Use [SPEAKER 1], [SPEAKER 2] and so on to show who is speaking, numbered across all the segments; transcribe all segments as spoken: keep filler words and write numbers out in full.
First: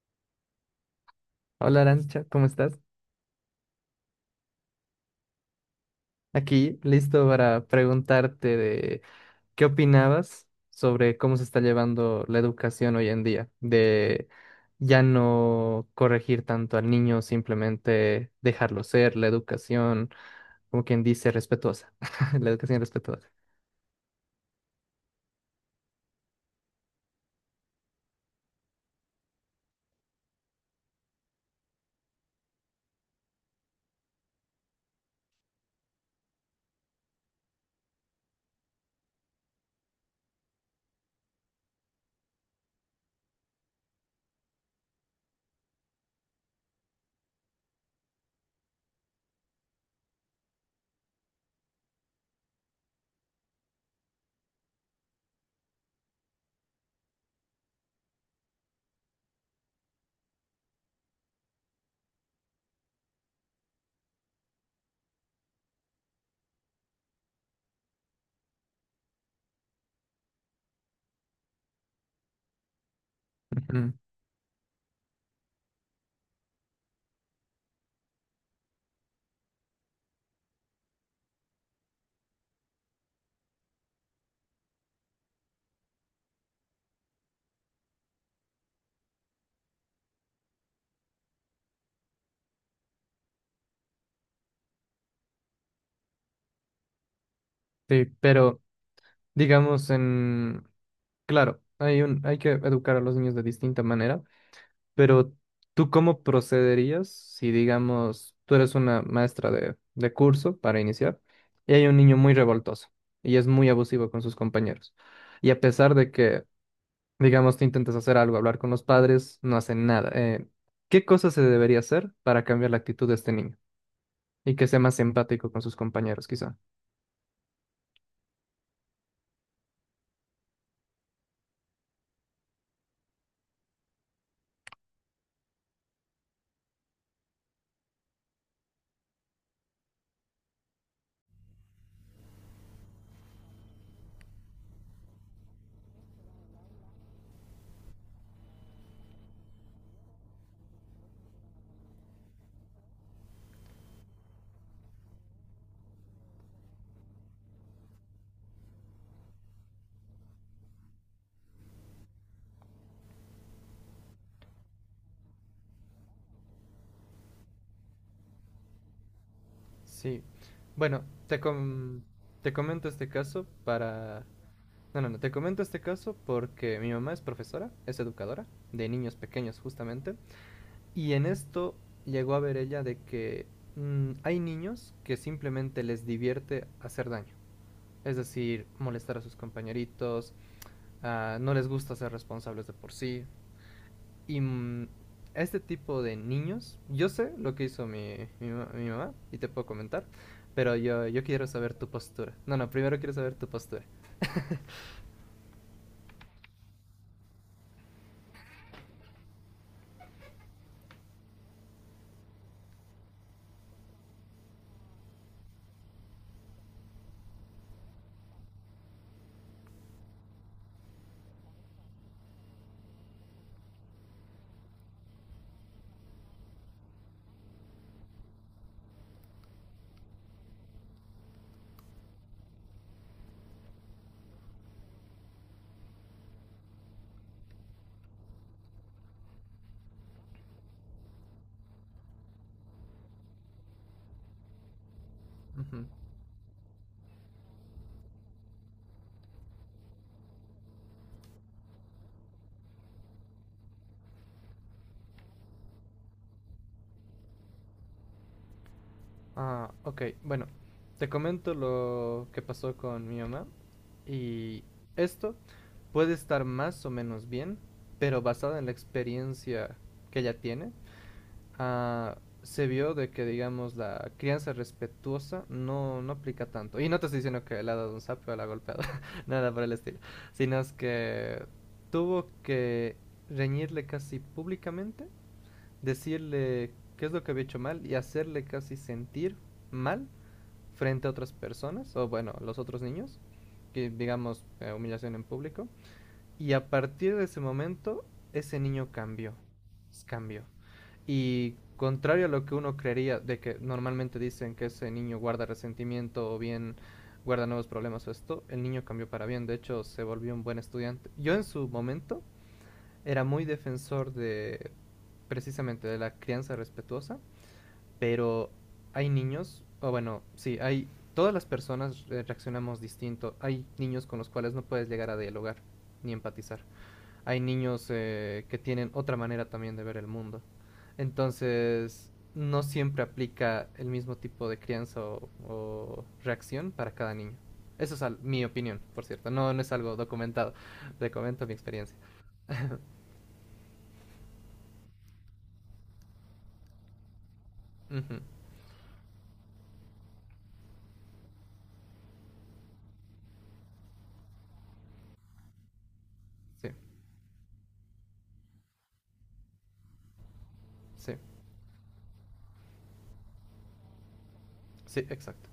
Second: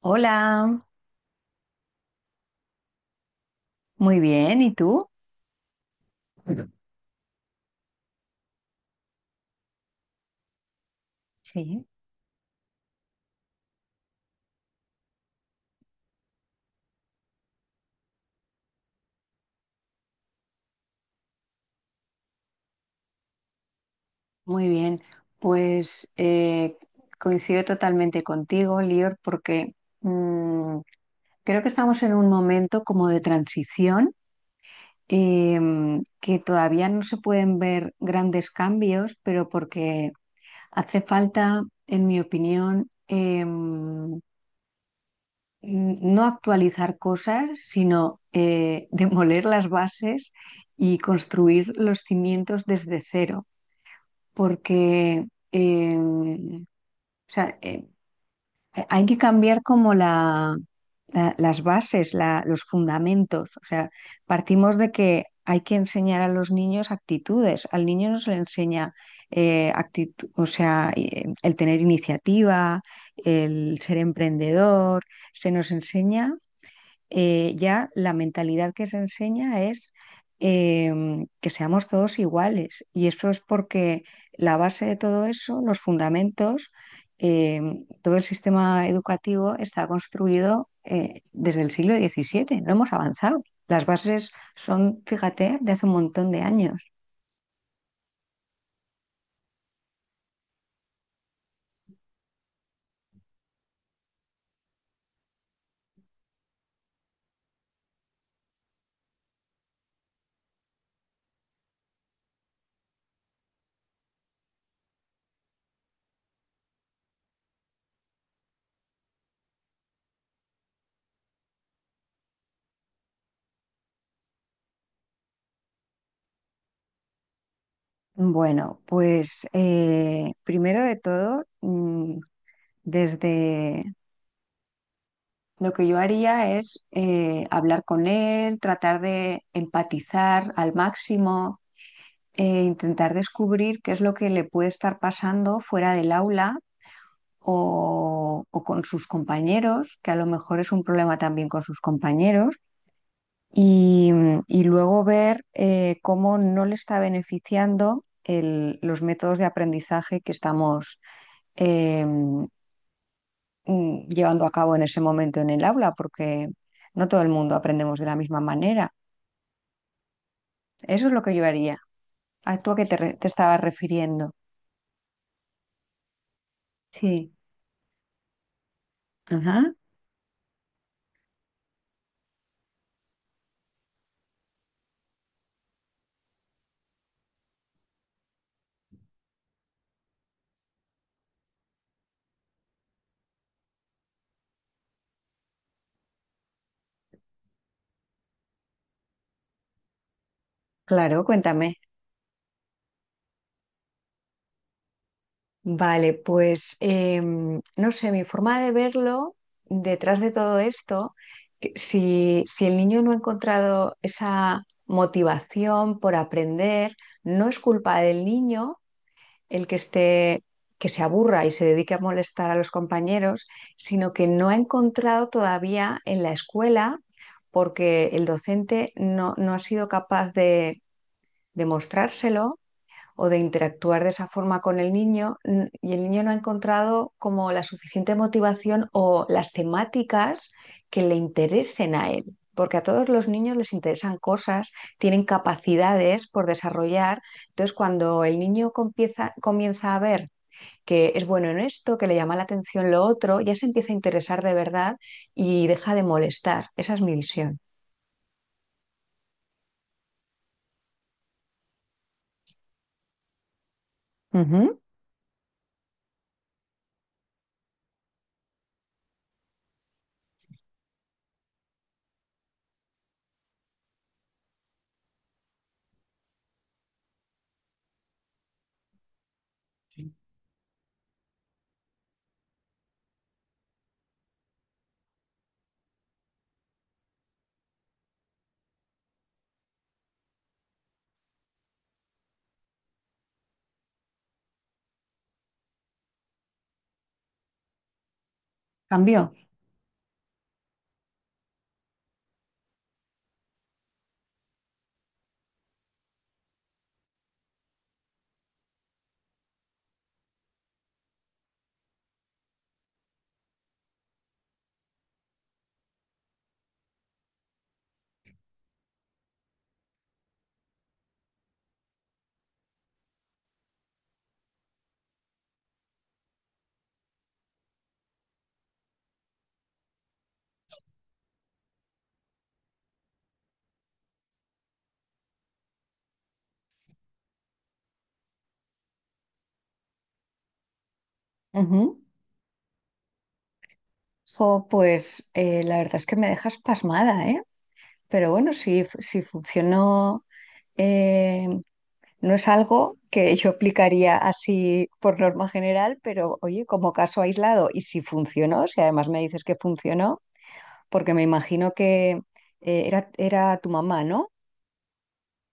[SPEAKER 1] Hola,
[SPEAKER 2] Hola Arancha, ¿cómo estás?
[SPEAKER 1] muy bien, ¿y tú?
[SPEAKER 2] Aquí listo para preguntarte de qué opinabas sobre cómo se está
[SPEAKER 1] Sí.
[SPEAKER 2] llevando la educación hoy en día, de ya no corregir tanto al niño, simplemente dejarlo ser, la educación, como quien dice, respetuosa, la educación respetuosa.
[SPEAKER 1] Muy bien, pues eh, Coincido totalmente contigo, Lior, porque mm, creo que estamos en un momento como de transición, em, que todavía no se pueden ver grandes cambios, pero porque hace falta, en mi opinión, em, mm, no actualizar cosas, sino eh, demoler las bases y construir los cimientos desde cero, porque eh, o sea, eh, hay que cambiar como la, la- las bases, la- los fundamentos. O sea, partimos de que hay que enseñar a los niños actitudes. Al niño no se le enseña eh, actitud, o sea, eh, el tener iniciativa, el
[SPEAKER 2] Ujú.
[SPEAKER 1] ser emprendedor se nos enseña. Eh, ya la mentalidad que se enseña es em, que seamos todos iguales. Y eso es porque la base de todo eso, los fundamentos, em, todo el sistema educativo está construido eh, desde el siglo diecisiete. No hemos avanzado. Las bases son, fíjate, de hace un montón de años.
[SPEAKER 2] Sí, pero digamos en, claro, hay un, hay que educar a los niños de distinta manera. Pero ¿tú cómo procederías si, digamos, tú eres una maestra de, de curso para iniciar y hay un niño muy revoltoso y es muy abusivo con sus compañeros? Y a pesar de que, digamos, tú intentas hacer algo, hablar con los padres, no hacen nada. Eh, ¿qué cosa se debería hacer para cambiar la actitud de este niño y que sea más empático con sus compañeros, quizá?
[SPEAKER 1] Bueno, pues eh, primero de todo, mm, desde lo que yo haría es eh, hablar con él, tratar de empatizar al máximo, eh, intentar descubrir qué es lo que le puede estar pasando fuera del aula o, o con sus compañeros, que a lo mejor es un problema también con sus compañeros, y, y luego ver eh, cómo no le está beneficiando el- los métodos de aprendizaje que estamos em, mm, llevando a cabo en ese momento en el aula, porque no todo el mundo aprendemos de la misma manera.
[SPEAKER 2] Sí, bueno,
[SPEAKER 1] Eso es lo que
[SPEAKER 2] te
[SPEAKER 1] yo haría.
[SPEAKER 2] com- te
[SPEAKER 1] ¿A tú a qué
[SPEAKER 2] comento
[SPEAKER 1] te,
[SPEAKER 2] este
[SPEAKER 1] re- te
[SPEAKER 2] caso
[SPEAKER 1] estabas
[SPEAKER 2] para...
[SPEAKER 1] refiriendo?
[SPEAKER 2] No, no, no, te comento este caso porque mi mamá es
[SPEAKER 1] Sí.
[SPEAKER 2] profesora, es educadora de niños pequeños
[SPEAKER 1] Ajá.
[SPEAKER 2] justamente, y en esto llegó a ver ella de que mm, hay niños que simplemente les divierte hacer daño, es decir, molestar a sus compañeritos, ah, no les gusta ser responsables de por sí, y mm, este tipo de niños, yo sé lo que hizo mi, mi mi mamá y te puedo comentar, pero yo,
[SPEAKER 1] Claro,
[SPEAKER 2] yo quiero saber
[SPEAKER 1] cuéntame.
[SPEAKER 2] tu postura. No, no, primero quiero saber tu postura.
[SPEAKER 1] Vale, pues em, no sé, mi forma de verlo detrás de todo esto, que si, si el niño no ha encontrado esa motivación por aprender, no es culpa del niño, el que esté, que se aburra y se dedique a molestar a los compañeros, sino que no ha encontrado todavía en la escuela, porque el docente no, no ha sido capaz de demostrárselo o de interactuar de esa forma con el niño n- y el niño no ha encontrado como la suficiente motivación o las temáticas que le interesen a él. Porque a todos los niños les interesan cosas, tienen
[SPEAKER 2] Ujú.
[SPEAKER 1] capacidades por desarrollar. Entonces, cuando el niño comienza, comienza a ver que es bueno en esto, que le llama la atención lo otro, ya se empieza a interesar de verdad y deja de molestar. Esa es mi visión.
[SPEAKER 2] Ah, ok. Bueno, te comento lo que pasó con mi mamá. Y
[SPEAKER 1] Ujú.
[SPEAKER 2] esto puede estar más o menos bien, pero basado en la experiencia que ella tiene, ah, se vio de que, digamos, la crianza respetuosa no, no aplica tanto. Y no te estoy diciendo que le ha dado un sapo o la ha golpeado, nada por el estilo. Sino es que tuvo que reñirle casi públicamente, decirle qué es lo que había hecho mal y hacerle casi sentir mal frente a otras personas, o bueno, los otros niños, que digamos eh, humillación en público. Y a partir de ese momento, ese niño
[SPEAKER 1] Cambio.
[SPEAKER 2] cambió, pues, cambió. Y contrario a lo que uno creería, de que normalmente dicen que ese niño guarda resentimiento o bien guarda nuevos problemas o esto, el niño cambió para bien, de hecho se volvió un buen estudiante. Yo en su momento era muy defensor de precisamente de la crianza respetuosa, pero hay niños, o bueno, sí, hay, todas las personas eh, reaccionamos distinto. Hay niños con los cuales no puedes llegar a dialogar ni empatizar. Hay niños eh, que tienen otra manera también de ver el mundo. Entonces, no siempre aplica el mismo tipo de crianza o, o reacción para cada niño. Eso es al- mi opinión, por cierto. No, no es algo documentado. Te comento mi experiencia.
[SPEAKER 1] Ujú. Jo, pues eh, la verdad es que me dejas pasmada, ¿eh?
[SPEAKER 2] Ujú.
[SPEAKER 1] Pero bueno, si, fu- si funcionó, eh, no es algo que yo aplicaría así por norma general, pero oye,
[SPEAKER 2] Sí,
[SPEAKER 1] como caso aislado, y si funcionó, si además me dices que funcionó,
[SPEAKER 2] sí,
[SPEAKER 1] porque me imagino que eh, era, era tu mamá, ¿no?
[SPEAKER 2] sí, exacto.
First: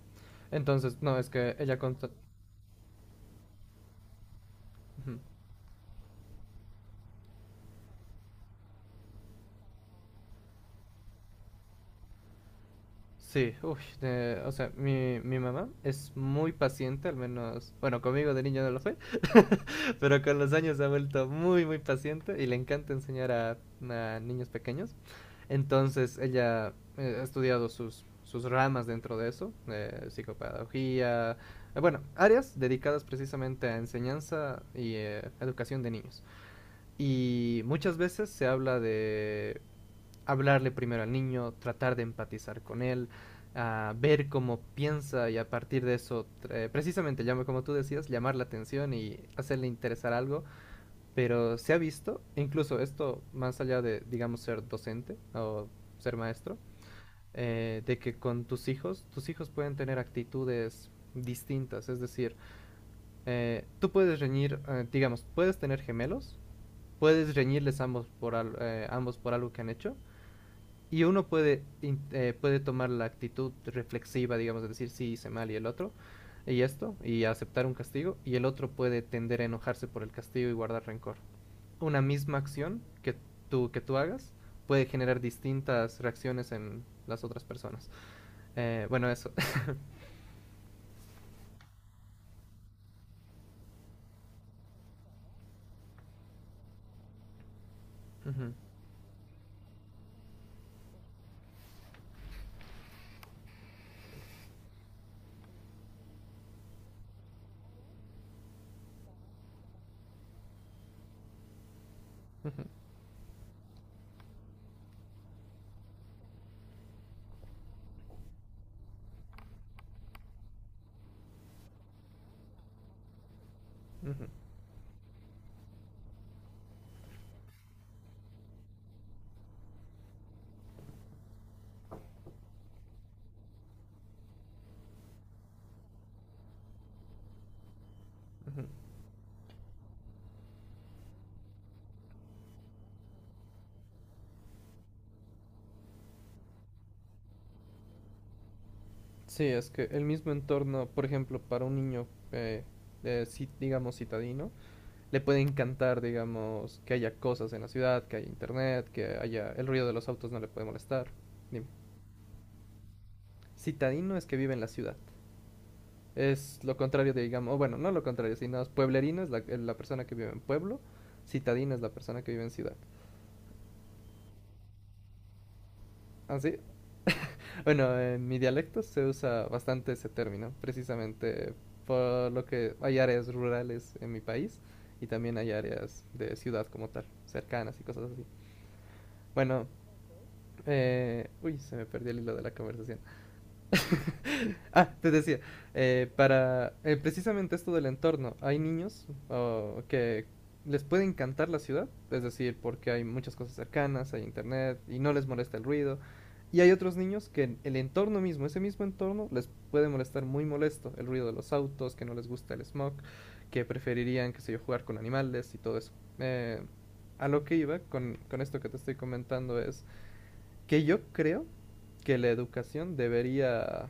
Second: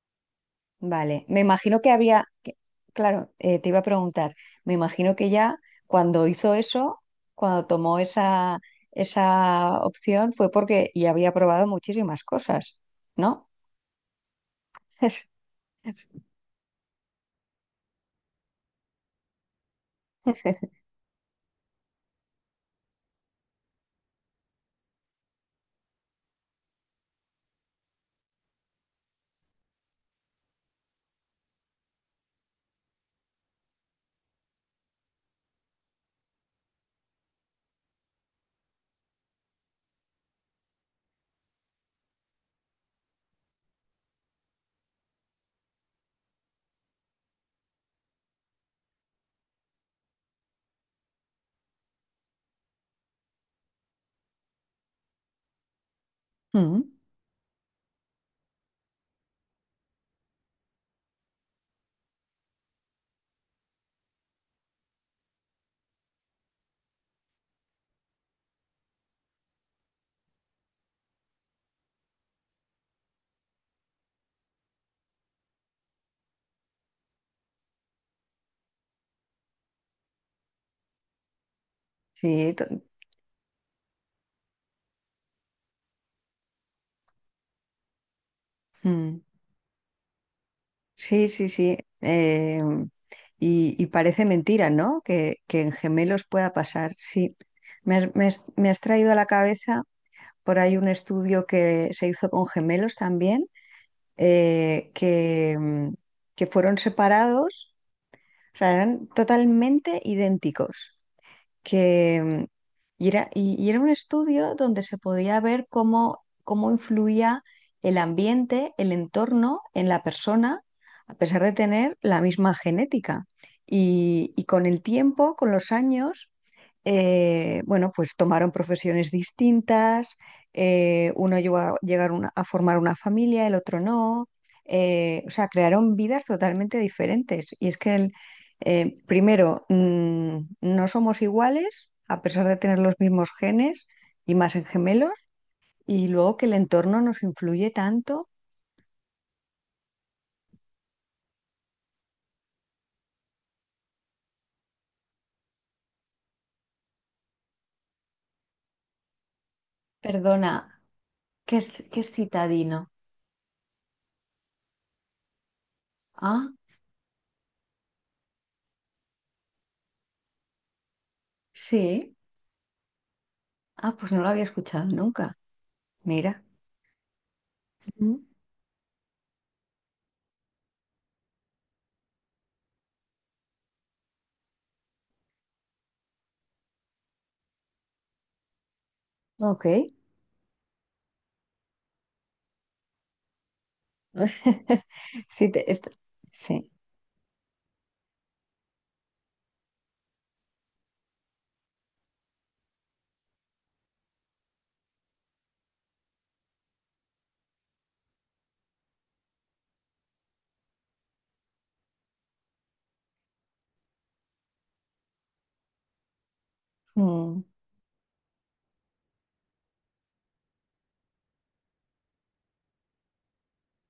[SPEAKER 2] Entonces, no,
[SPEAKER 1] Vale,
[SPEAKER 2] es
[SPEAKER 1] me
[SPEAKER 2] que ella
[SPEAKER 1] imagino que
[SPEAKER 2] consta-
[SPEAKER 1] había, que- claro, eh, te iba a preguntar, me
[SPEAKER 2] ujú.
[SPEAKER 1] imagino que ya cuando hizo eso, cuando tomó esa, esa opción, fue porque ya había probado muchísimas cosas, ¿no?
[SPEAKER 2] Sí, uy, de- o sea, mi, mi mamá es muy paciente, al menos, bueno, conmigo de niño no lo fue, pero con los años se ha vuelto muy, muy paciente y le encanta enseñar a, a niños pequeños. Entonces, ella eh, ha estudiado sus, sus ramas dentro de eso, eh, psicopedagogía, eh, bueno, áreas dedicadas precisamente a enseñanza y eh, educación de niños. Y muchas veces se habla de hablarle primero al niño, tratar de empatizar con él, a ver cómo piensa y a partir de eso, eh, precisamente, como tú decías, llamar la atención y hacerle interesar algo. Pero se ha visto, incluso esto más allá de, digamos, ser docente o ser maestro,
[SPEAKER 1] Mm,
[SPEAKER 2] eh, de que con tus hijos, tus hijos pueden tener actitudes distintas. Es decir, eh, tú puedes reñir, eh, digamos, puedes tener gemelos, puedes reñirles ambos por, al, eh, ambos por algo que han hecho, y uno puede, eh, puede tomar la actitud reflexiva, digamos, de decir sí hice mal y el otro, y esto, y aceptar un castigo, y el otro puede tender a enojarse por el castigo y guardar rencor. Una misma
[SPEAKER 1] Sí, to-
[SPEAKER 2] acción que tú, que tú hagas puede generar distintas reacciones en las otras personas. Eh, bueno,
[SPEAKER 1] mm,
[SPEAKER 2] eso.
[SPEAKER 1] sí, sí, sí. Eh, y, y parece mentira, ¿no? Que, que en gemelos pueda pasar. Sí, me, has me has-
[SPEAKER 2] Ujú,
[SPEAKER 1] me has traído a la cabeza por ahí un estudio que se hizo con gemelos también, eh, que, mm, que fueron separados, o sea, eran totalmente idénticos. Que y era, y, Y era un estudio donde se podía ver cómo, cómo influía el ambiente, el entorno en la persona, a pesar de tener la misma genética.
[SPEAKER 2] ujú,
[SPEAKER 1] Y, y con el tiempo, con los años, eh, bueno, pues tomaron profesiones distintas, eh, uno llegó a llegar una- a formar una familia, el otro no. Eh, o sea, crearon vidas totalmente diferentes. Y es que, el,
[SPEAKER 2] ujú.
[SPEAKER 1] eh, primero, mm, no somos iguales, a pesar de tener los mismos genes y más en gemelos, y luego que el entorno nos influye tanto.
[SPEAKER 2] Sí, es que el mismo entorno, por ejemplo, para un niño, eh, eh, ci- digamos, citadino, le puede encantar, digamos, que haya cosas en la ciudad, que haya internet, que haya el ruido de los autos no le puede
[SPEAKER 1] Perdona,
[SPEAKER 2] molestar.
[SPEAKER 1] ¿qué
[SPEAKER 2] Dime.
[SPEAKER 1] es, ¿qué es citadino?
[SPEAKER 2] Citadino es que vive en la ciudad.
[SPEAKER 1] Ah,
[SPEAKER 2] Es lo contrario de, digamos, o bueno, no lo contrario, sino es pueblerino es la, eh, la persona que vive en pueblo, citadino es la
[SPEAKER 1] sí,
[SPEAKER 2] persona que vive en ciudad.
[SPEAKER 1] ah, pues no lo había escuchado nunca. Mira.
[SPEAKER 2] ¿Así? Bueno,
[SPEAKER 1] Ujú.
[SPEAKER 2] en mi dialecto se usa bastante ese término, precisamente por lo que hay áreas rurales en mi país y también hay áreas de ciudad como tal, cercanas y cosas así.
[SPEAKER 1] Ok.
[SPEAKER 2] Bueno, Eh, uy, se me perdió el hilo de la conversación. Ah, te decía,
[SPEAKER 1] Sí, te- est-
[SPEAKER 2] eh,
[SPEAKER 1] sí.
[SPEAKER 2] para eh, precisamente esto del entorno, hay niños oh, que les puede encantar la ciudad, es decir, porque hay muchas cosas cercanas, hay internet y no les molesta el ruido. Y hay otros niños que el entorno mismo, ese mismo entorno, les puede molestar muy molesto. El ruido de los autos, que no les gusta el smog, que preferirían, qué sé yo, jugar con animales y todo eso. Eh, a
[SPEAKER 1] Mm.
[SPEAKER 2] lo que iba con, con esto que te estoy comentando es que yo creo que la educación debería,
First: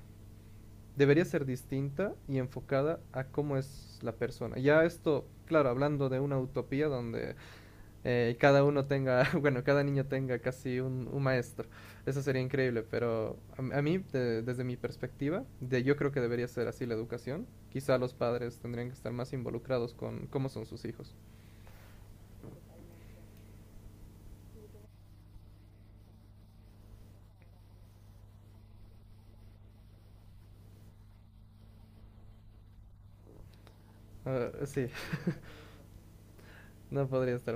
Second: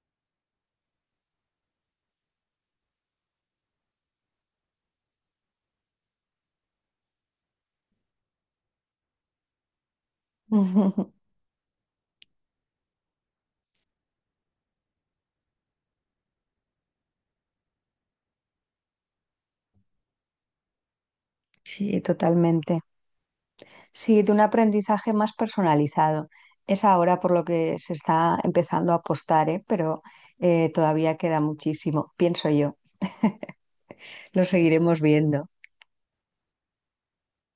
[SPEAKER 2] debería ser distinta y enfocada a cómo es la persona. Ya esto, claro, hablando de una utopía donde eh, cada uno tenga, bueno, cada niño tenga casi un, un maestro. Eso sería increíble, pero a, a mí, de- desde mi perspectiva, de, yo creo que debería ser así la educación. Quizá los padres tendrían que estar más involucrados con cómo son sus hijos.
[SPEAKER 1] Sí, totalmente. Sí, de un aprendizaje más personalizado. Es ahora por lo que se está empezando a apostar, ¿eh? Pero eh, todavía queda muchísimo, pienso yo. Lo
[SPEAKER 2] Ah, sí,
[SPEAKER 1] seguiremos viendo.
[SPEAKER 2] no podría estar.